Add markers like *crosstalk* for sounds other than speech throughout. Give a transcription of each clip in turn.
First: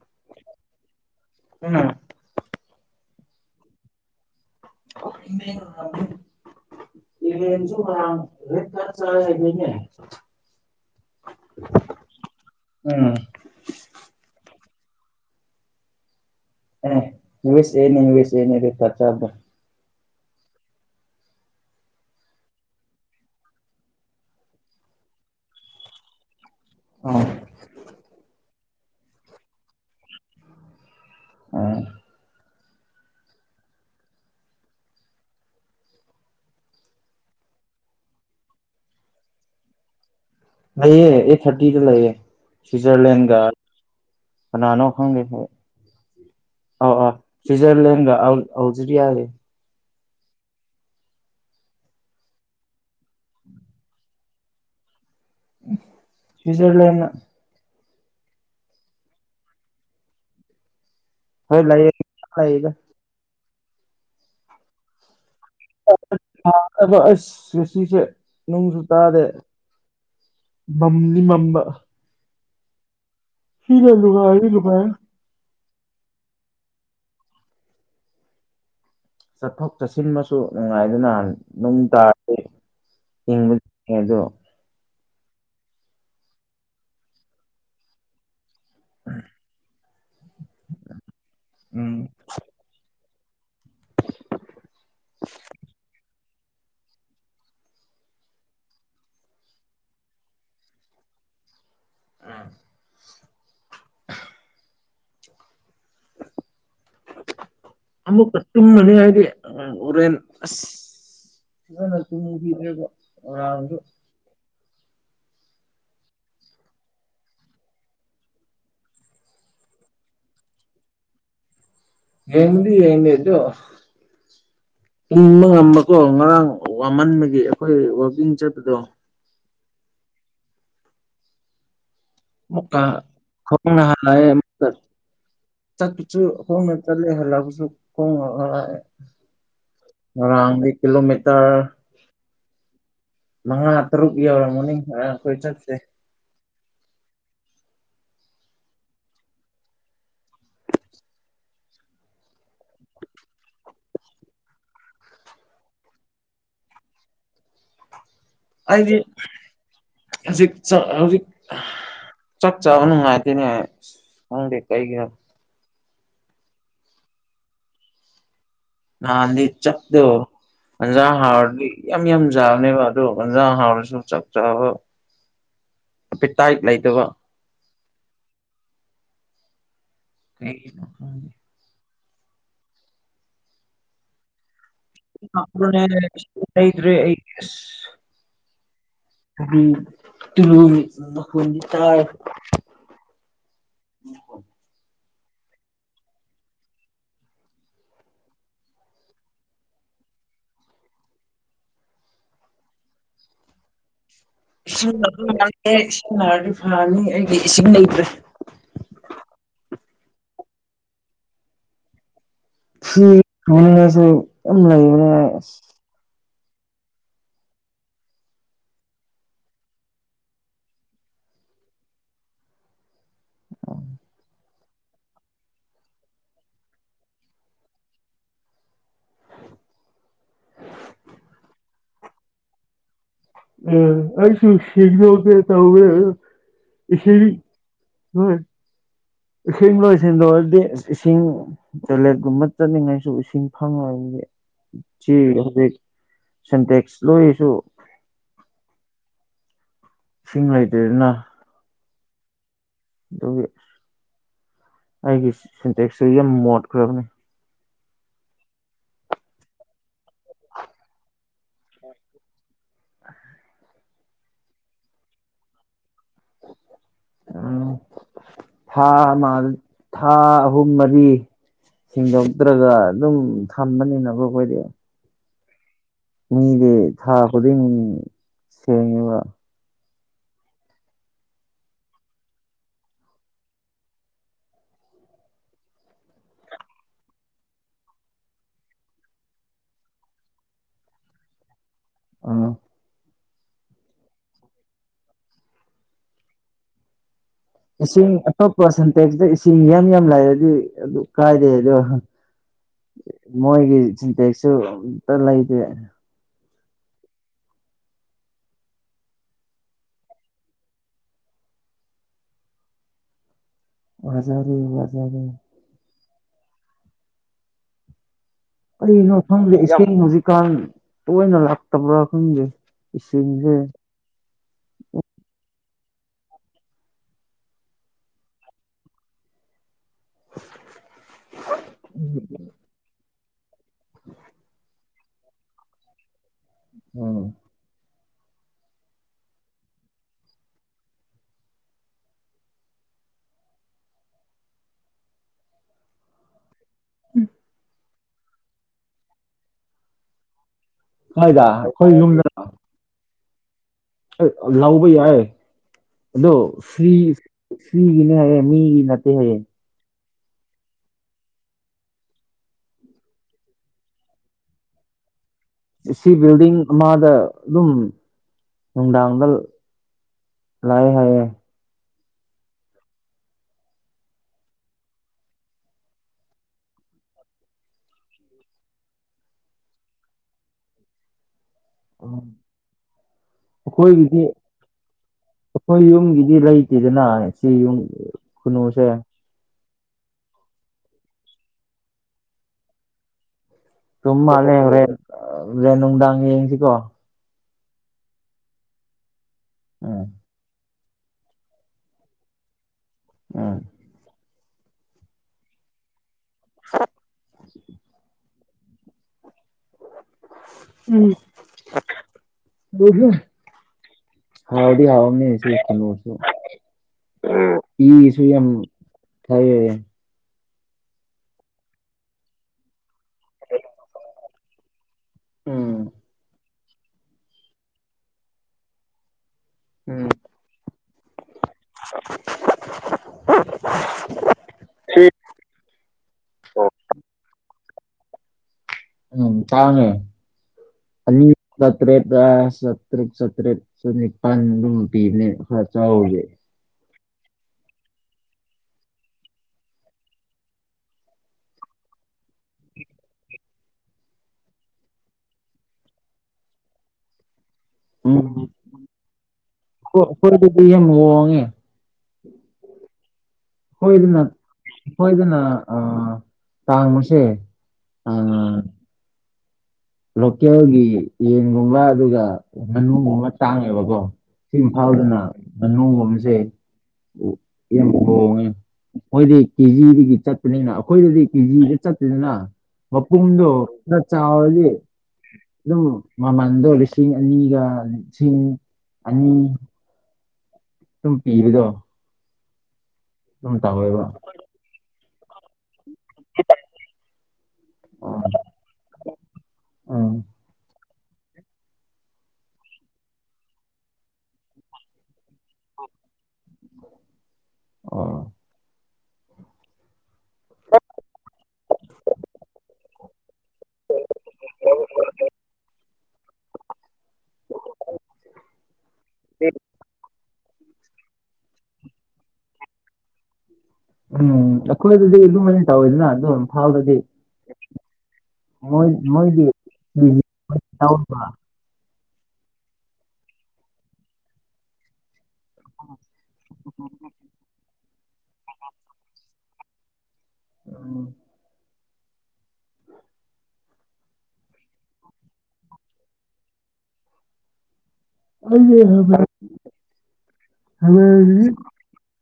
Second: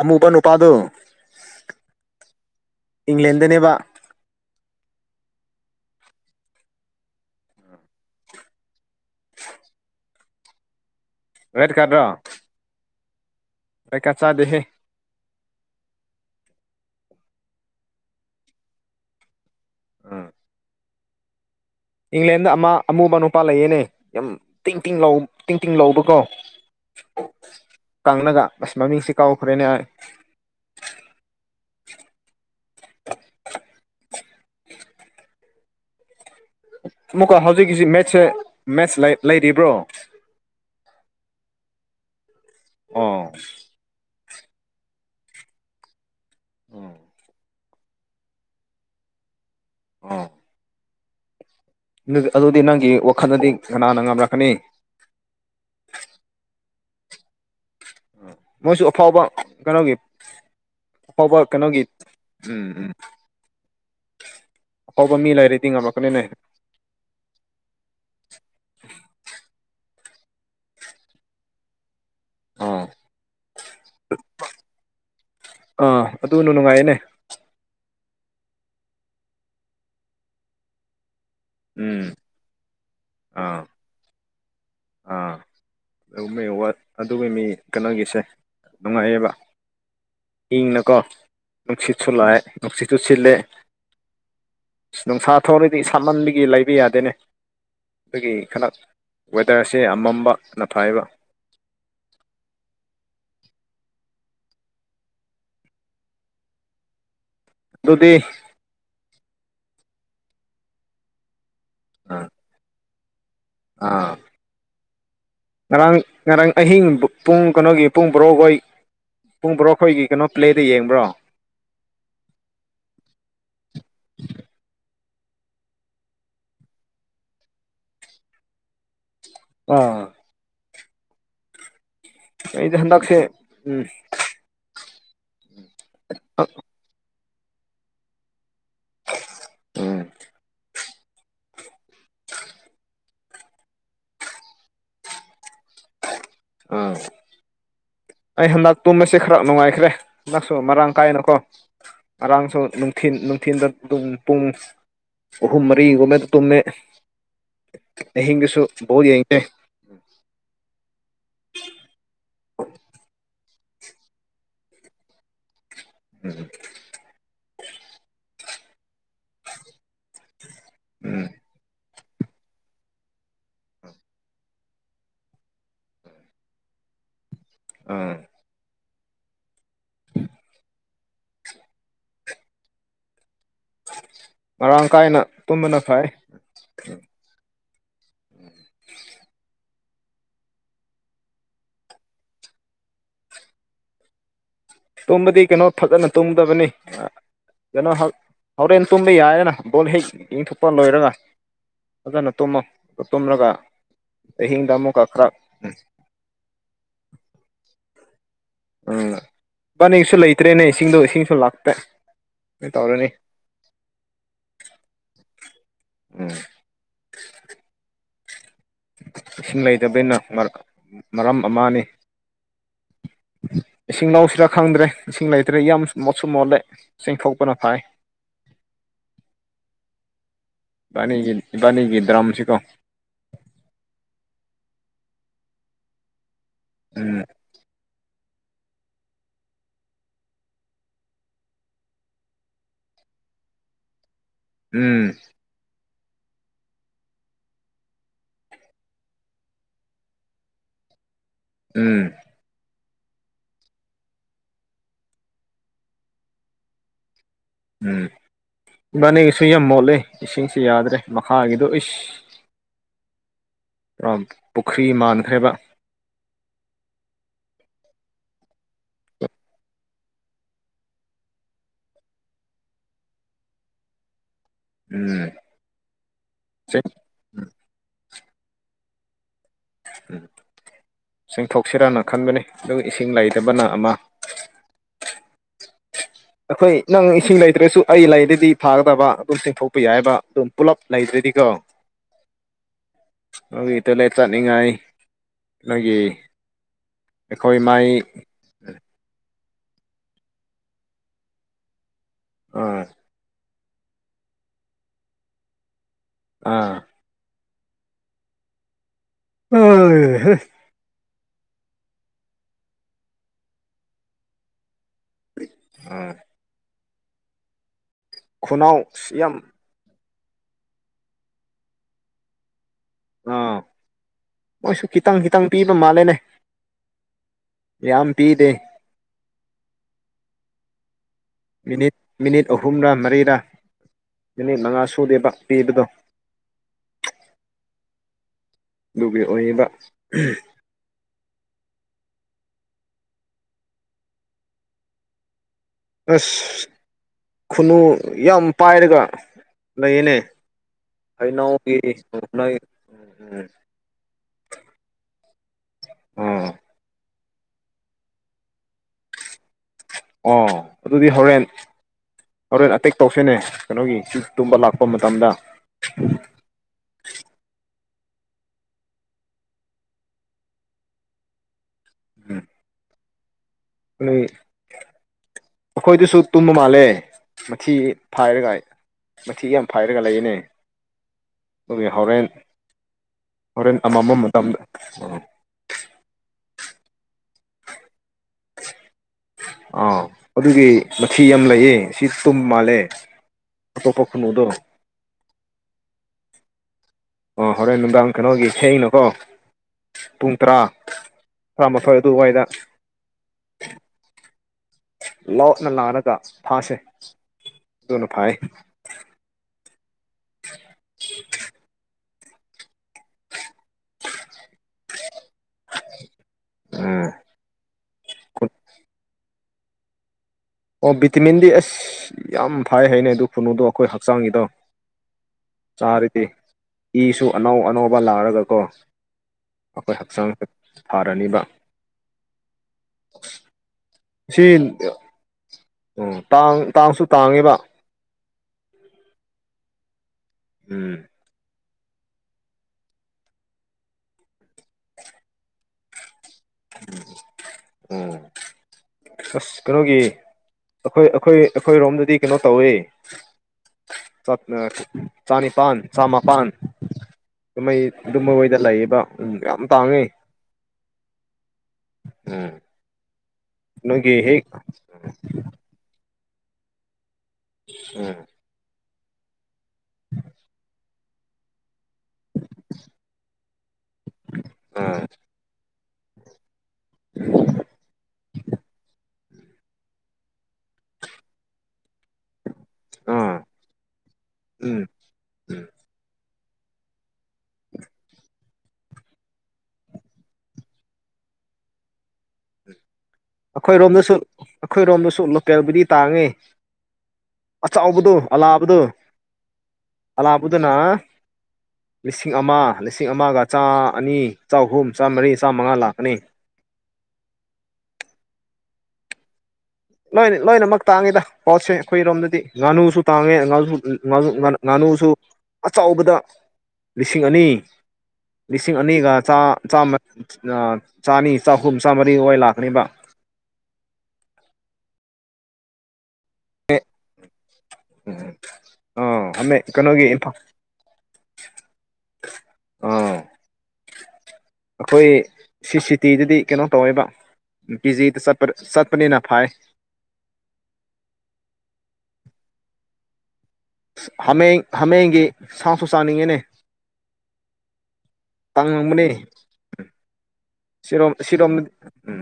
ꯑꯃꯨꯕ ꯅꯨꯄꯥꯗꯣ ꯎꯝ ꯏꯪꯂꯦꯟꯗꯅꯦꯕ *unintelligible* *unintelligible* *unintelligible* ꯎꯝ ꯔꯦꯗ ꯀꯥꯗ ꯆꯥꯗꯦꯍꯦ *unintelligible* ꯎꯝ ꯏꯪꯂꯦꯟꯗ ꯑꯃ ꯑꯃꯨꯕ ꯅꯨꯄꯥ ꯂꯩꯌꯦꯅꯦ ꯌꯥꯝ ꯇꯤꯡ ꯇꯤꯡ ꯂꯥꯎ ꯇꯤꯡ ꯇꯤꯡ ꯂꯥꯎꯕꯀꯣ ꯑꯣ ꯀꯪꯂꯒ ꯑꯁ ꯃꯃꯤꯡꯁꯦ ꯀꯥꯎꯈ꯭ꯔꯦꯅꯦ ꯍꯣꯏ ꯑꯝ ꯑꯃꯨꯛꯀ ꯍꯧꯖꯤꯛꯀꯤꯁꯤ ꯃꯦꯠꯁꯦ ꯃꯦꯠꯁ ꯂꯩꯔꯤꯕ꯭ꯔꯣ ꯂꯩꯌꯦ ꯑꯩꯠ ꯊꯥꯔꯇꯤꯗ ꯂꯩꯌꯦ ꯑꯣ ꯁ꯭ꯋꯤꯖꯔꯂꯦꯟꯒ ꯀꯅꯥꯅꯣ ꯈꯪꯗꯦ *unintelligible* ꯁ꯭ꯋꯤꯠꯖꯔꯂꯦꯟꯒ *unintelligible* ꯑꯝ ꯑꯗꯨꯗꯤ ꯅꯪꯒꯤ ꯋꯥꯈꯜꯗꯗꯤ ꯀꯅꯥꯅ ꯉꯝꯔꯛꯀꯅꯤ ꯁ꯭ꯋꯤꯠꯖꯔꯂꯦꯟꯅ ꯃꯣꯏꯁꯨ ꯑꯐꯥꯎꯕ ꯀꯩꯅꯣꯒꯤ ꯑꯐꯥꯎꯕ ꯍꯣꯏ ꯀꯩꯅꯣꯒꯤ ꯂꯩꯌꯦ ꯎꯝ ꯂꯩꯗ ꯎꯝ ꯑꯐꯥꯎꯕ ꯃꯤ ꯂꯩꯔꯗꯤ ꯉꯝꯔꯛꯀꯅꯤꯅꯦ ꯑꯗꯣ ꯑꯁ ꯉꯁꯤ ꯁꯦ ꯅꯣꯡꯁꯨ ꯇꯥꯔꯦ ꯃꯝꯂꯤ ꯃꯝꯕ ꯑꯥ ꯁꯤ *unintelligible* ꯑꯥ ꯑꯗꯨꯅ ꯅꯨꯡꯉꯥꯏꯌꯦꯅꯦ ꯆꯠꯊꯣꯛ ꯆꯠꯁꯤꯟꯗꯁꯨ ꯅꯨꯡꯉꯥꯏꯗꯅ‌ ꯅꯣꯡ ꯎꯝ ꯇꯥꯔꯗꯤ ꯏꯪꯕ ꯑꯥ *unintelligible* ꯗꯣ ꯑꯥ *unintelligible* ꯃꯤ ꯀꯩꯅꯣꯒꯤꯁꯦ ꯅꯨꯡꯉꯥꯏꯌꯦꯕ ꯏꯪꯅꯀꯣ ꯅꯨꯡꯁꯤꯠꯁꯨ ꯎꯝ ꯂꯥꯛꯑꯦ ꯅꯨꯡꯁꯤꯠꯁꯨ ꯁꯤꯠꯂꯦ ꯅꯨꯡꯁꯥ ꯊꯣꯛꯔꯗꯤ ꯁꯥꯃꯟꯕꯒꯤ ꯂꯩꯕ ꯌꯥꯗꯦꯅꯦ ꯑꯩꯈꯣꯏꯒꯤ ꯈꯅꯛ ꯇꯔꯁꯦ ꯑꯃꯝꯕ ꯅ ꯐꯩꯕ ꯑ ꯑꯗꯨꯗꯤ ꯑꯃꯨꯛꯀ ꯇꯨꯝꯃꯅꯤ ꯍꯥꯏꯗꯤ ꯍꯣꯔꯦꯟ ꯑꯁ ꯐꯖꯅ ꯇꯨꯝꯕꯤꯔꯦꯕ ꯉꯔꯥꯡꯗꯤ ꯑꯥ ꯉꯔꯥꯡ ꯉꯔꯥꯡ ꯑꯍꯤꯡ ꯄꯨꯡ ꯀꯩꯅꯣꯒꯤ ꯄꯨꯡ ꯕꯥꯔꯣꯈꯣꯏ ꯄꯨꯡ ꯕꯣꯔꯣꯈꯣꯏꯒꯤ ꯀꯩꯅꯣ ꯄ꯭ꯂꯦꯗꯣ ꯌꯦꯡꯕ꯭ꯔꯣ ꯌꯦꯡꯗꯤ ꯌꯦꯡꯗꯦ ꯑꯗꯨ ꯇꯨꯝꯕ ꯉꯝꯕꯀꯣ ꯉꯔꯥꯡ ꯋꯥꯃꯟꯕꯒꯤ ꯑꯩꯈꯣꯏ ꯋꯥꯛꯀꯤꯡ ꯆꯠꯄꯗꯣ ꯑꯥ ꯑꯩꯗꯤ *unintelligible* ꯍꯟꯗꯛꯁꯦ ꯎꯝ ꯆꯠ ꯆꯠꯄꯁꯨ ꯈꯣꯡꯅ ꯆꯠꯂꯦ ꯍꯜꯂꯛꯄꯁꯨ ꯈꯣꯡꯅ ꯍꯜꯂꯛꯑꯦ ꯎꯝ ꯉꯔꯥꯡꯗꯤ ꯀꯤꯂꯣꯃꯤꯇꯔ ꯃꯉꯥ ꯇꯔꯨꯛ ꯌꯧꯔꯝꯃꯅꯤ ꯉꯔꯥꯡ ꯑꯩꯈꯣꯏ ꯆꯠꯁꯦ ꯑꯥ ꯑꯩ ꯍꯟꯗꯛ ꯇꯨꯝꯕꯁꯦ ꯈꯔ ꯅꯨꯡꯉꯥꯏꯈ꯭ꯔꯦ ꯍꯟꯗꯛꯁꯨ ꯃꯔꯥꯡ ꯀꯥꯏꯅꯀꯣ ꯉꯔꯥꯡꯁꯨ ꯅꯨꯡꯊꯤꯟ ꯅꯨꯡꯊꯤꯟꯗ ꯑꯗꯨꯝ ꯄꯨꯡ ꯑꯍꯨꯝ ꯃꯔꯤ ꯒꯨꯝꯃꯦ ꯇꯨꯝꯃꯦ ꯑꯍꯤꯡꯗꯁꯨ ꯑꯩꯗꯤ ꯕꯣꯜ ꯌꯦꯡꯉꯦ ꯍꯧꯖꯤꯛ ꯆꯥꯛ ꯍꯧꯖꯤꯛ ꯆꯥꯛ ꯆꯥꯕ ꯅꯨꯡꯉꯥꯏꯇꯦꯅꯦ ꯈꯪꯗꯦ ꯀꯩꯒꯤꯅꯣ ꯎꯝ ꯉꯍꯥꯟꯗꯤ ꯆꯛꯇꯨ ꯏꯟꯖꯥꯡ ꯎꯝ ꯍꯥꯎꯔꯗꯤ ꯌꯥꯝ ꯌꯥꯝ ꯆꯥꯕꯅꯦꯕ ꯑꯗꯣ ꯑꯟꯖꯥꯡ ꯍꯥꯎꯔꯁꯨ ꯆꯥꯛ ꯆꯥꯕ ꯄꯤꯇꯥꯏꯠ ꯂꯩꯇꯕ ꯑꯥ *unintelligible* *unintelligible* *unintelligible* ꯃꯔꯥꯡ ꯀꯥꯏꯅ ꯇꯨꯝꯕꯅ ꯐꯩ *unintelligible* ꯑꯩ *unintelligible* ꯇꯨꯂꯨꯒꯤ ꯃꯈꯣꯟꯗꯤ ꯇꯥꯏ ꯇꯨꯝꯕꯗꯤ ꯀꯩꯅꯣ ꯐꯖꯅ ꯇꯨꯝꯗꯕꯅꯤ ꯀꯩꯅꯣ ꯍꯧ ꯍꯧꯔꯦꯟ ꯇꯨꯝꯕ ꯌꯥꯏꯅ ꯕꯣꯜ ꯍꯦꯛ ꯌꯦꯡꯊꯣꯛꯄ ꯂꯣꯏꯔꯒ ꯐꯖꯅ ꯇꯨꯝꯃꯣ ꯇꯨꯝꯂꯒ ꯑꯍꯤꯡꯗ ꯏꯁꯤꯡ ꯑꯃꯨꯛꯀ ꯑꯗꯨ ꯈꯔ ꯂꯥꯛꯑꯦ ꯏꯁꯤꯡ ꯅꯥꯔꯗꯤ ꯐꯔꯅꯤ ꯑꯩꯒꯤ ꯏꯁꯤꯡ ꯂꯩꯇ꯭ꯔꯦ ꯎꯝ ꯄꯅꯤꯁꯨ ꯂꯩꯇ꯭ꯔꯦꯅꯦ ꯏꯁꯤꯡꯗꯣ ꯏꯁꯤꯡꯁꯨ ꯂꯥꯛꯇꯦ ꯀꯩ ꯁꯤ ꯇꯧꯔꯅꯤ *unintelligible* ꯌꯥꯝ ꯂꯩꯌꯦ ꯎꯝ ꯏꯁꯤꯡ ꯂꯩꯇꯕꯩꯅ ꯃ ꯃꯔꯝ ꯑꯃꯅꯤ ꯏꯁꯤꯡ ꯂꯧꯁꯤꯔꯥ ꯈꯪꯗ꯭ꯔꯦ ꯏꯁꯤꯡ ꯂꯩꯇ꯭ꯔꯦ ꯌꯥꯝ ꯃꯣꯠꯁꯨ ꯃꯣꯠꯂꯦ ꯆꯤꯡꯊꯣꯛꯄꯅ ꯐꯩ ꯏꯕꯥꯅꯤꯒꯤ ꯏꯕꯥꯅꯤꯒꯤ ꯗ꯭ꯔꯝꯁꯤꯀꯣ ꯑ ꯑꯩꯁꯨ ꯏꯁꯤꯡ ꯂꯧꯒꯦ ꯇꯧꯋꯦ ꯎꯝ ꯏꯁꯤꯡ *unintelligible* ꯏꯁꯤꯡ ꯂꯣꯏꯁꯤꯟꯂꯣꯗꯤ ꯏꯁꯤꯡ ꯇꯣꯏꯂꯦꯠꯀꯨꯝꯕ ꯆꯠꯅꯤꯡꯉꯥꯏꯁꯨ ꯏꯁꯤꯡ ꯐꯪꯉꯕꯗꯤ ꯎꯝ ꯁꯤ ꯍꯧꯖꯤꯛ ꯁꯦꯟꯇꯦꯛꯁ ꯂꯣꯏꯁꯨ ꯏꯁꯤꯡ ꯂꯩꯇꯦꯗꯅ ꯎꯝ ꯑꯗꯨꯒꯤ ꯑꯩꯒꯤ ꯁꯤꯟꯇꯦꯛꯁꯇꯨ ꯌꯥꯝ ꯃꯣꯠꯈ꯭ꯔꯕꯅꯤ ꯎꯝ ꯏꯕꯥꯅꯤꯒꯤꯁꯦ ꯌꯥꯝ ꯃꯣꯠꯂꯦ ꯏꯁꯤꯡꯁꯤ ꯌꯥꯗ꯭ꯔꯦ ꯃꯈꯥꯒꯤꯗꯣ ꯎꯩꯁ ꯑ *inaudible* ꯄꯔꫭꯝ ꯄꯨꯈ꯭ꯔꯤ ꯃꯥꯟꯈ꯭ꯔꯦꯕ ꯎꯝ *inaudible* ꯊꯥ ꯑꯃ ꯊꯥ ꯑꯍꯨꯝ ꯃꯔꯤ ꯁꯦꯡꯗꯣꯛꯇ꯭ꯔꯒ ꯑꯗꯨꯝ ꯊꯝꯕꯅꯤꯅꯀꫭ ꯑꯩꯈꯣꯏꯗꯤ ꯎꯝ ꯃꯤꯗꯤ ꯊꯥ ꯈꯨꯗꯤꯡ ꯁꯦꯡꯉꯦꯕ ꯎꯝ ꯁꯦꯡꯊꯣꯛꯁꯤꯔꯅ ꯈꯟꯕꯅꯦ ꯑꯗꯨꯒ ꯏꯁꯤꯡ ꯂꯩꯇꯕꯅ ꯑꯃ ꯑꯩꯈꯣꯏ ꯅꯪ ꯏꯁꯤꯡ ꯂꯩꯇ꯭ꯔꯁꯨ ꯑꯩ ꯂꯩꯔꯗꯤ ꯐꯥꯒꯗꯕ ꯑꯗꯨꯝ ꯆꯤꯡꯊꯣꯛꯄ ꯌꯥꯏꯑꯦꯕ ꯑꯗꯨꯝ ꯄꯨꯜꯂꯞ ꯂꯩꯇ꯭ꯔꯗꯤꯀꯣ *inaudible* ꯑꫭ ꯅꯣꯏꯒꯤ ꯇꯣꯏꯂꯦꯠ ꯆꯠꯅꯤꯡꯉꯥꯏ ꯅꯣꯏꯒꯤ ꯑꯩꯈꯣꯏ ꯃꯥꯏ ꯏꯁꯤꯡ ꯑꯇꯣꯞꯄ ꯁꯟꯇꯦꯛꯇ ꯏꯁꯤꯡ ꯌꯥꯝ ꯌꯥꯝ ꯂꯥꯏꯔꯗꯤ ꯑꯗꯨ ꯀꯥꯏꯗꯦ ꯑꯗꯣ ꯑꯥ ꯃꯣꯏꯒꯤ ꯁꯤꯟꯇꯦꯛꯁꯨ ꯑꯝꯇ ꯂꯩꯗꯦ ꯑꯥ ꯑꯣꯏ ꯍꯦ ꯋꯥꯖꯔꯦ ꯋꯥꯖꯔꯦ ꯎꯝ ꯈꯨꯅꯥꯎ ꯀꯔꯤꯅꯣ ꯌꯥꯝ ꯈꯪꯗꯦ ꯑꯦꯠꯖꯥꯝꯁꯤ ꯍꯧꯖꯤꯛꯀꯥꯟ ꯇꯣꯏꯅ ꯂꯥꯛꯇꯕ꯭ꯔꯥ ꯈꯪꯗꯦ ꯏꯁꯤꯡꯖꯦ ꯑꯥ ꯃꯣꯏꯁꯨ ꯈꯤꯇꯪ ꯈꯤꯇꯪ ꯄꯤꯕ ꯃꯥꯜꯂꯦꯅꯦ ꯌꯥꯝ ꯄꯤꯗꯦ ꯃꯤꯅꯤꯠ ꯑꯍꯨꯝꯔꯥ ꯃꯔꯤꯔꯥ ꯃꯤꯅꯤꯠ ꯃꯉꯥ ꯁꯨꯗꯦꯕ ꯄꯤꯕꯗꯣ ꯎꯝ ꯑꯗꯨꯒꯤ ꯑꯣꯏꯔꯤꯕ ꯑꯁ ꯈꯨꯅꯨ ꯌꯥꯝ ꯄꯥꯏꯔꯒ ꯂꯩꯌꯦꯅꯦ ꯀꯥꯏꯗ ꯑꯩꯈꯣꯏ ꯌꯨꯝꯗ ꯑꯩꯩꯅꯒꯤꯅ ꯎ ꯎꯝ *inaudible* ꯂꯧꯕ ꯌꯥꯏ ꯑꯗꯣ ꯑꯥ ꯐ꯭ꯔꯤ ꯐ꯭ꯔꯤꯒꯤꯅꯦ ꯍꯥꯏꯌꯦ ꯃꯤꯒꯤ ꯅꯠꯇꯦ ꯍꯥꯏꯌꯦ ꯑꯣ ꯑꯗꯨꯗꯤ ꯍꯣꯔꯦꯟ ꯍꯣꯔꯦꯟ ꯑꯦꯇꯦꯛ ꯇꯧꯁꯦꯅꯦ ꯀꯩꯅꯣꯒꯤ ꯇꯨꯝꯕ ꯂꯥꯛꯄ ꯃꯇꯝꯗ ꯁꯤ ꯕꯤꯜꯗꯤꯡ ꯑꯃꯗ ꯑꯗꯨꯝ ꯅꯨꯡꯗꯥꯡꯗ ꯂꯥꯏ ꯍꯥꯏꯌꯦ ꯍꯝ *inaudible* ꯅꫭꯏ *inaudible* ꯑꯩꯈꯣꯏꯗꯁꯨ ꯇꯨꯝꯕ ꯃꯥꯜꯂꯦ ꯃꯊꯤ ꯐꯥꯏꯔꯒꯥ ꯃꯊꯤ ꯌꯥꯝ ꯐꯥꯏꯔꯒ ꯂꯩꯌꯦꯅꯦ ꯑꯗꯨꯒꯤ ꯍꯣꯔꯦꯟ ꯍꯣꯔꯦꯟ ꯑꯃꯝꯕ ꯑꯩꯈꯣꯏꯒꯤꯗꯤ ꯃꯇꯝꯗ ꯑꯩꯈꯣꯏ ꯌꯨꯝꯒꯤꯗꯤ ꯂꯩꯇꯦꯗꯅ ꯁꯤ ꯌꯨꯝ ꯈꯨꯟꯅꯨꯁꯦ ꯑꯥ ꯑꯗꯨꯒꯤ ꯃꯊꯤ ꯌꯥꯝ ꯂꯩꯌꯦ ꯁꯤ ꯇꯨꯝ ꯃꯥꯜꯂꯦ ꯑꯇꯣꯞꯄ ꯇꯨꯝ ꯈꯨꯅꯨꯗꯣ ꯃꯥꯜꯂꯦ ꯍꯣꯔꯦꯟ ꯍꯣꯔꯦꯟ ꯅꯨꯡꯗꯥꯡ ꯌꯦꯡꯁꯤꯀꯣ ꯑꯣ ꯍꯣꯔꯦꯟ ꯅꯨꯡꯗꯥꯡ ꯀꯩꯅꯣꯒꯤ ꯊꯦꯡꯒꯅꯨꯀꯣ ꯎꯝ ꯄꯨꯡ ꯇ꯭ꯔꯥ ꯇ꯭ꯔꯥꯃꯥꯊꯣꯏ ꯑꯗꯨꯋꯥꯏꯗ ꯑꯥ ꯂꯣꯠꯅ ꯂꯥꯛꯔꯒ ꯐꯥꯁꯦ ꯑꯗꯨꯅ ꯐꯥꯏ ꯎꯝ ꯍꯥꯎꯗꯤ ꯍꯥꯎꯔꯝꯅꯤ ꯁꯤ ꯈꯨꯅꯨꯁꯨ ꯎꯝ ꯑꯝ ꯃꯤꯒꯤꯁꯨ ꯌꯥꯝ ꯐꯩꯌꯦ ꯑꯣ ꯚꯤꯇꯤꯃꯤꯟꯗꯤ ꯑꯁ ꯌꯥꯝ ꯐꯥꯏ ꯍꯥꯏꯅꯦ ꯑꯗꯨ ꯈꯨꯅꯨꯗꯣ ꯑꯩꯈꯣꯏ ꯍꯛꯆꯥꯡꯒꯤꯗꯣ ꯎꯝ ꯆꯥꯔꯗꯤ ꯏꯁꯨ ꯑꯅꯧ ꯑꯅꯧꯕ ꯂꯥꯛꯔꯒꯀꯣ ꯑꯩꯈꯣꯏ ꯎꯝ ꯍꯛꯆꯥꯡ ꯐꯥꯔꯅꯤꯕ ꯁꯤꯜ ꯎꯝ ꯇꯥꯡ ꯇꯥꯡꯁꯨ ꯇꯥꯡꯉꯤꯕ ꯎꯝ ꯇꯥꯡꯉꯦ ꯎꯝ ꯆꯇ꯭ꯔꯦꯠ ꯑꯥ ꯆꯇ꯭ꯔꯦꯠ ꯆꯇ꯭ꯔꯦꯠ ꯆꯅꯤꯄꯥꯟ ꯑꯗꯨꯝ ꯄꯤꯕꯅꯦ ꯈꯔ ꯆꯥꯎꯔꯗꯤ *unintelligible* ꯑꯁ ꯀꯩꯅꯣꯒꯤ ꯑꯩꯈꯣꯏ ꯑꯩꯈꯣꯏ ꯑꯩꯈꯣꯏ ꯔꯣꯝꯗꯗꯤ ꯀꯩꯅꯣ ꯇꯧꯌ‌ꯦ ꯆꯅꯤꯄꯥꯟ ꯆꯃꯥꯄꯥꯟ ꯑꯗꯨꯃꯥꯏ ꯑꯗꯨꯝ ꯎꯝ ꯃꯣꯏꯗ ꯂꯩꯌ‌ꯦꯕ ꯎꯝ ꯌꯥꯝ ꯇꯥꯡꯉ‌ꯦ ꯑꯩꯈꯣꯏꯗꯗꯤ ꯌꯥꯝ ꯍ‌ꯣꯡꯉꯦ ꯎꯝ ꯅꯣꯏꯒꯤ ꯑꯩꯈ‌ꯣꯏꯗꯅ ꯍꯦꯛ ꯑꯩꯈ‌ꯣꯏꯗꯅ ꯑ ꯇꯥꯡꯕꯁꯦ ꯎꯝ ꯂꯣꯀꯦꯜꯒꯤ ꯌꯦꯟꯒꯨꯝꯕ ꯑꯗꯨꯒ ꯉꯥꯅꯨꯒꯨꯝꯕ ꯇꯥꯡꯉꯦꯕꯀꯣ ꯁꯤ ꯑꯥ ꯏꯝꯐꯥꯎꯗꯅ ꯉꯥꯅꯨꯒꯨꯝꯕꯁꯦ ꯌꯥꯝ ꯍ‌ꯣꯡꯉ‌ꯦ ꯃꯣꯏꯗꯤ ꯀꯦꯖꯤꯗꯒꯤ ꯆꯠꯄꯅꯤꯅ ꯑꯩꯈꯣꯏꯗꯗꯤ ꯀꯦꯖꯤꯗ ꯆꯠꯇ‌ꯦꯗꯅ ꯑꯥ ꯃꯄꯨꯡꯗꯣ ꯈꯔꯥ ꯆꯥꯎꯔꯗꯤ ꯎꯝ ꯑꯗꯨꯝ ꯃꯥꯃꯟꯗꯣ ꯂꯤ ꯂꯤꯁꯤꯡ ꯑꯅꯤꯒ ꯂꯤꯁꯤꯡ ꯑꯅꯤ ꯑꯗꯨꯝ ꯄꯤꯕꯗꯣ ꯑꯗꯨꯝ ꯇꯧꯋꯦꯕ ꯑꯩꯈꯣꯏꯔꯣꯝꯗꯁꯨ ꯑꯩꯈꯣꯏꯔꯣꯝꯗꯁꯨ ꯂꯣꯀꯦꯜꯕꯨꯗꯤ ꯇꯥꯡꯉ‌ꯦ ꯑꯆꯥꯎꯕꯗꯣ ꯑꯣ ꯑꯂꯥꯕꯗꯣ ꯎꯝ ꯑꯂꯥꯕꯗꯨꯅꯥ ꯂꯤꯁꯤꯡ ꯑꯃ ꯂꯤꯁꯤꯡ ꯑꯃꯒ ꯆꯥ ꯑꯅꯤ ꯆꯍꯨꯝ ꯆꯥꯝꯃꯔꯤ ꯆꯥꯝꯃꯉꯥ ꯂꯥꯛꯀꯅꯤ ꯑꯥ ꯂꯣꯏ ꯂꯣꯏꯅꯃꯛ ꯇꯥꯡꯉ‌ꯦꯗ ꯄꯣꯠꯁꯦ ꯑꯩꯈꯣꯏꯔꯣꯝꯗꯗꯤ ꯉꯥꯅꯨꯁꯨ ꯇꯥꯡꯉꯦ ꯉꯥꯅꯨ ꯉꯥꯅꯨ ꯉꯥꯅꯨꯁꯨ ꯑꯆꯧꯕꯗ ꯂꯤꯁꯤꯡ ꯑꯅꯤ ꯂꯤꯁꯤꯡ ꯑꯅꯤꯒꯥ ꯆꯥꯝ ꯆꯥꯝꯃ ꯆꯥꯅꯤ ꯆꯍꯨꯝ ꯆꯥꯝꯃꯔꯤ ꯍ‌ꯣꯏ ꯂꯥꯛꯀꯅꯦꯕ ꯎꯝ ꯑꯩꯈꯣꯏꯗꯗꯤ ꯑꯗꯨꯃꯥꯏꯅꯥ ꯇꯧꯏꯗꯅꯥ ꯑꯗꯣ ꯏꯝꯐꯜꯗꯗꯤ ꯎꯝ ꯃꯣꯏ ꯑꯥ ꯃꯣꯏꯗꯤ ꯑꯃ ꯀꯩꯅꯣꯒꯤ ꯏꯝꯐꯥꯜ *unintelligible* ꯑꯥ ꯑꯩꯈꯣꯏ ꯁꯤ ꯁꯤꯇꯤꯗꯗꯤ ꯀꯩꯅꯣ ꯇꯧꯋꯦꯕ ꯀꯤ ꯖꯤꯗ ꯆꯠꯄ ꯆꯠꯄꯅꯤꯅ ꯐꯥꯏ ꯎꯝ ꯍꯥꯃꯦꯡ ꯍꯥꯃꯦꯡꯒꯤ ꯁꯥꯁꯨ ꯆꯥꯅꯤꯡꯉꯤꯅꯦ ꯑꯩꯗꯤ ꯇꯥꯡꯉꯝꯒꯅꯤ ꯍꯥꯃꯦꯡ ꯁꯤꯔꯣꯝ ꯍꯥꯃꯦꯡꯗꯤ ꯁꯤꯔꯣꯝꯗꯗꯤ ꯎꯝ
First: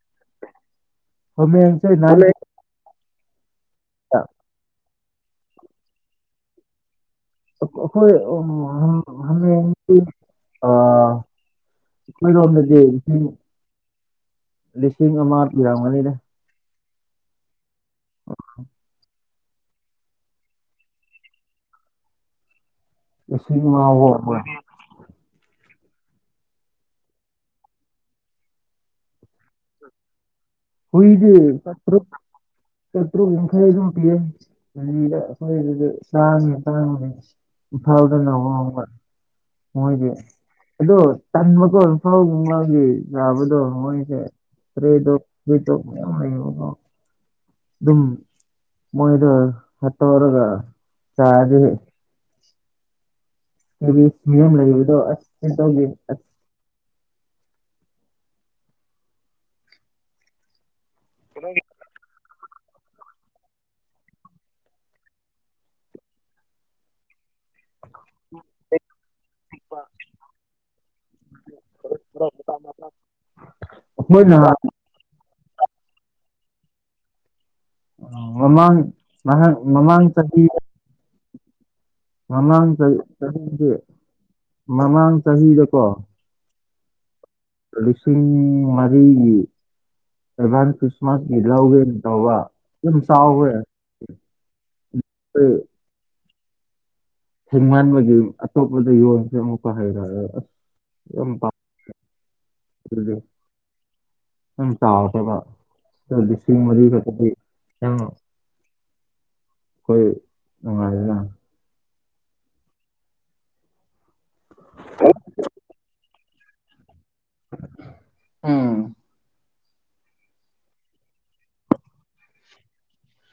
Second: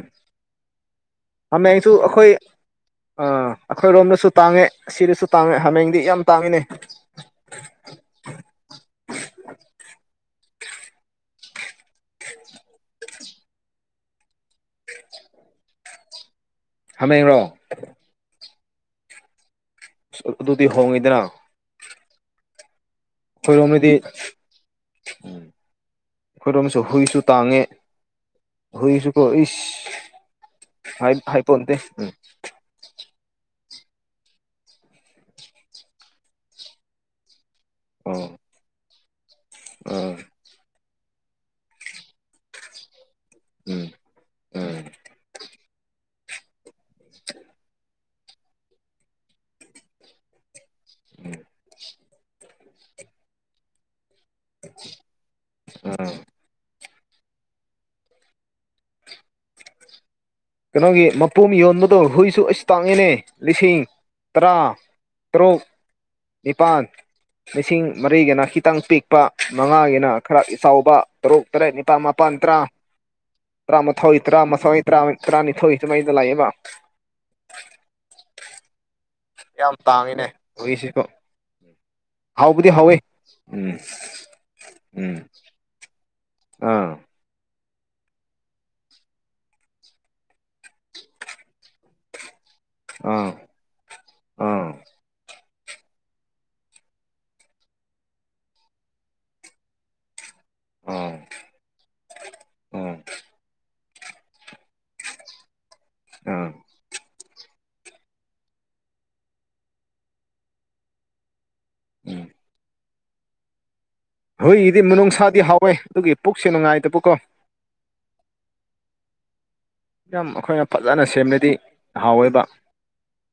ꯍꯥꯃꯦꯡꯁꯦ ꯍꯥꯃꯦꯡꯁꯨ ꯑꯩꯈꯣꯏ ꯅꯥꯏꯟꯇꯤꯗ ꯑꯥ ꯑꯩꯈꯣꯏꯔꯣꯝꯗꯁꯨ ꯇꯥꯡꯉꯦ ꯁꯤꯗꯁꯨ ꯇꯥꯡꯉꯦ ꯍꯥꯃꯦꯡꯗꯤ ꯌꯥꯝ ꯇꯥꯡꯉꯤꯅꯦ *unintelligible* ꯑꯩꯈꯣꯏꯔꯣꯝꯗꯗꯤ ꯂꯤꯁꯤꯡ ꯂꯤꯁꯤꯡ ꯑꯃ ꯄꯤꯔꯝꯒꯅꯤꯗ ꯍꯥꯃꯦꯡꯔꯣ ꯑꯁ ꯑꯗꯨꯗꯤ ꯍꯣꯡꯉꯤꯗꯅ ꯂꯤꯁꯤꯡ ꯑꯃ ꯑꯩꯈꯣꯏꯔꯣꯝꯗꯗꯤ ꯍꯣꯡꯕ꯭ꯔꯥ ꯑꯩꯈꯣꯏꯔꯣꯝꯗꯁꯨ ꯍꯨꯏꯁꯨ ꯇꯥꯡꯉꯦ ꯍꯨꯏꯁꯨꯀꯣ ꯏꯁ ꯍꯥꯏ ꯄ‌ꯣꯟꯇꯦ ꯎꯝ ꯆꯇ꯭ꯔ‌ꯦꯠ ꯌꯥꯡꯈꯩ ꯑꯗꯨꯝ ꯄꯤꯌ‌ꯦ *unintelligible* ꯑꯣ ꯏꯝꯐꯥꯜꯗꯅ ꯍꯣꯡꯕ ꯃꯣꯏꯗꯤ ꯑꯥ ꯑꯗꯣ ꯇꯟꯕꯀꯣ ꯏꯝꯐꯥꯜ ꯒꯨꯝꯕꯒꯤ ꯆꯥꯕꯗꯣ ꯎꯝ ꯃꯣꯏꯁꯦ ꯎꯝ ꯏꯁꯇꯔꯤꯠ ꯗꯣꯛ ꯏꯁꯇꯔꯤꯠ ꯗ‌ꯣꯛ ꯃꯌꯥꯝ ꯂꯩꯕꯀ‌ꯣ ꯗꯨꯝ ꯃꯣꯏꯗꯨ *unintelligible* ꯆꯥꯔꯗꯤ ꯃꫭꯏꯒꯤ ꯃꯤꯌꯥꯝ ꯂꯩꯗꯣ ꯑꯁ *unintelligible* ꯇꯧꯒꯦ ꯎꯝ ꯑꯁ ꯀꯩꯅꯣꯒꯤ ꯃꯄꯨꯝ ꯌꯣꯟꯕ ꯗꯣ ꯍꯨꯏꯁꯨ ꯑꯩꯁ ꯇꯥꯡꯉꯤꯅꯦ ꯂꯤꯁꯤꯡ ꯇꯔꯥ ꯇꯔꯨꯛ ꯅꯤꯄꯥꯟ ꯂꯤꯁꯤꯡ ꯃꯔꯤꯒꯅ ꯈꯤꯇꯪ ꯄꯤꯛ ꯂꯨꯄꯥ ꯃꯉꯥꯒꯤꯅ ꯈꯔ ꯏꯆꯥꯎꯕ ꯇꯔꯨꯛ ꯇꯔꯦꯠ ꯅꯤꯄꯥꯜ ꯃꯥꯄꯜ ꯇꯔꯥ ꯑꯩꯈꯣꯏꯅ ꯇꯔꯥꯃꯥꯊꯣꯏ ꯇꯔꯥꯃꯥꯊꯣꯏ ꯇꯔꯥꯅꯤꯊꯣꯏ ꯁꯨꯃꯥꯏꯗ ꯂꯥꯛꯑꯦꯕ ꯃꯃꯥꯡ ꯃꯃꯥꯡ ꯆꯍꯤ ꯑꯣꯏꯁꯤꯀꫭ ꯃꯃꯥꯡ ꯆꯍꯤ ꯆꯍꯤꯁꯦ ꯎꯝ ꯃꯃꯥꯡ ꯎꯝ ꯆꯍꯤꯗꯀꯣ ꯑꯥ ꯂꯤꯁꯤꯡ ꯃꯔꯤꯒꯤ ꯑꯦꯚꯥꯟ ꯈ꯭ꯔꯤꯁꯃꯁꯀꯤ ꯂꯧꯒꯦ ꯇꯧꯕ ꯗꯨꯝ ꯑꯥ ꯆꯥꯎꯈ꯭ꯔꯦ ꯑꯥ ꯑꯦ ꯊꯦꯡꯃꯥꯟꯕꯒꯤ ꯑꯇꯣꯞꯄꯗ ꯌꯣꯟꯈꯔ ꯑꯃꯨꯛꯀ ꯍꯩꯔꯛꯑꯦ ꯑꯁ ꯑꯥ ꯌꯥꯝ ꯄꯥꯝ *inaudible* ꯑꯗꯨꯗꯤ ꯅꯪ ꯇꯥꯈꯔꯦꯕ *unintelligible* ꯑꯥ ꯂꯤꯁꯤꯡ ꯃꯔꯤꯒ *unintelligible* ꯏꯌꯥꯝꯕꯥꯎ ꯍꫭꯏ ꯅꯨꯉꯥꯏꯕ ꯖꯥꯅꯤ ꯎꯝ꯫ ꯍꯨꯏꯒꯤꯗꯤ ꯃꯅꯨꯡꯁꯥꯗꯤ ꯍꯥꯎꯋꯦ ꯑꯗꯨꯒꯤ ꯄꯨꯛꯁꯦ ꯅꯨꯡꯉꯥꯏꯗꯕꯀꯣ ꯎꯝ꯫ ꯌꯥꯝ ꯑꯩꯈꯣꯏꯅ ꯐꯖꯅ ꯁꯦꯝꯔꯗꯤ ꯍꯥꯎꯋꯦꯕ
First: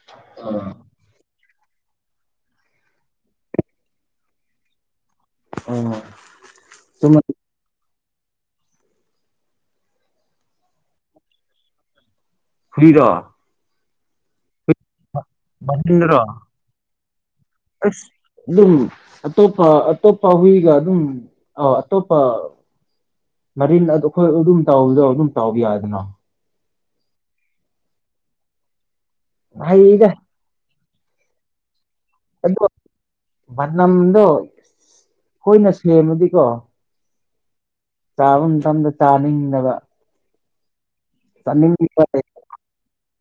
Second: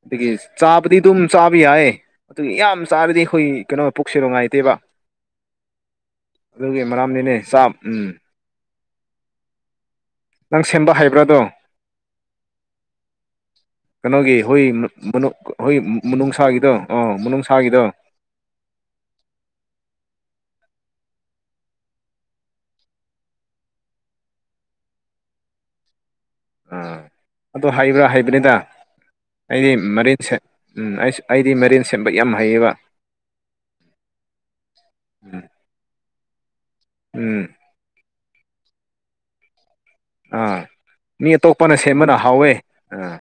ꯑꯗꯨꯒꯤ ꯆꯥꯕꯗꯤ ꯑꯗꯨꯝ ꯆꯥꯕ ꯌꯥꯏꯌꯦ ꯑꯗꯨ ꯌꯥꯝ ꯆꯥꯔꯗꯤ ꯑꯩꯈꯣꯏ ꯀꯩꯅꯣ ꯄꯨꯛꯁꯦ ꯅꯨꯡꯉꯥꯏꯇꯦꯕ ꯑꯣ ꯑꯗꯨꯒꯤ ꯁꯨꯝ ꯃꯔꯝꯅꯤꯅꯦ ꯆꯥꯛ ꯎꯝ ꯅꯪ ꯁꯦꯝꯕ ꯍꯩꯕ꯭ꯔꯥꯗꯣ꯫ ꯍꯨꯏꯔꯣ ꯀꯩꯅꯣꯒꯤ ꯍꯨꯏ ꯃꯅꯨ ꯃꯍꯤꯟꯗ꯭ꯔꯣ ꯍꯨꯏꯃꯅꯨꯡꯁꯥꯒꯤꯗꯣ ꯑꯥ ꯃꯅꯨꯡꯁꯥꯒꯤꯗꯣ ꯑꯁ ꯑꯗꯨꯝ ꯑꯇꯣꯞꯄ ꯑꯇꯣꯞꯄ ꯍꯨꯏꯒ ꯑꯗꯨꯝ ꯑ ꯑꯇꯣꯞꯄ ꯃꯔꯤꯟ ꯑꯗꯨ ꯑꯩꯈꯣꯏ ꯑꯗꯨꯝ ꯇꯧꯕꯗꯣ ꯑꯗꯨꯝ ꯇꯥꯎꯕ ꯌꯥꯏꯗꯅ ꯑꯥ ꯑꯗꯨ ꯍꯩꯕ꯭ꯔꯥ ꯍꯩꯕꯅꯤꯗ ꯑꯩꯗꯤ ꯍꯩꯗ ꯃꯔꯤꯟꯁꯦ ꯎꯝ ꯑꯩꯁꯨ ꯑꯩꯗꯤ ꯃꯔꯤꯟ ꯁꯦꯝꯕ ꯌꯥꯝ ꯑꯗꯨꯒ ꯍꯩꯌꯦꯕ ꯃꯅꯝꯗꯣ ꯑꯩꯈꫭꯏꯅ ꯁꯦꯝꯃꯗꯤꯀꯣ ꯎꯝ‌꯫ ꯆꯥꯕ ꯃꯇꯝꯗ ꯆꯥꯅꯤꯡꯗꯕ ꯑꯥ ꯃꯤ ꯑꯇꯣꯞꯄꯅ ꯆꯥꯅꯤꯡꯕ ꯁꯦꯝꯕꯅ ꯍꯥꯎꯋꯦ ꯑꯥ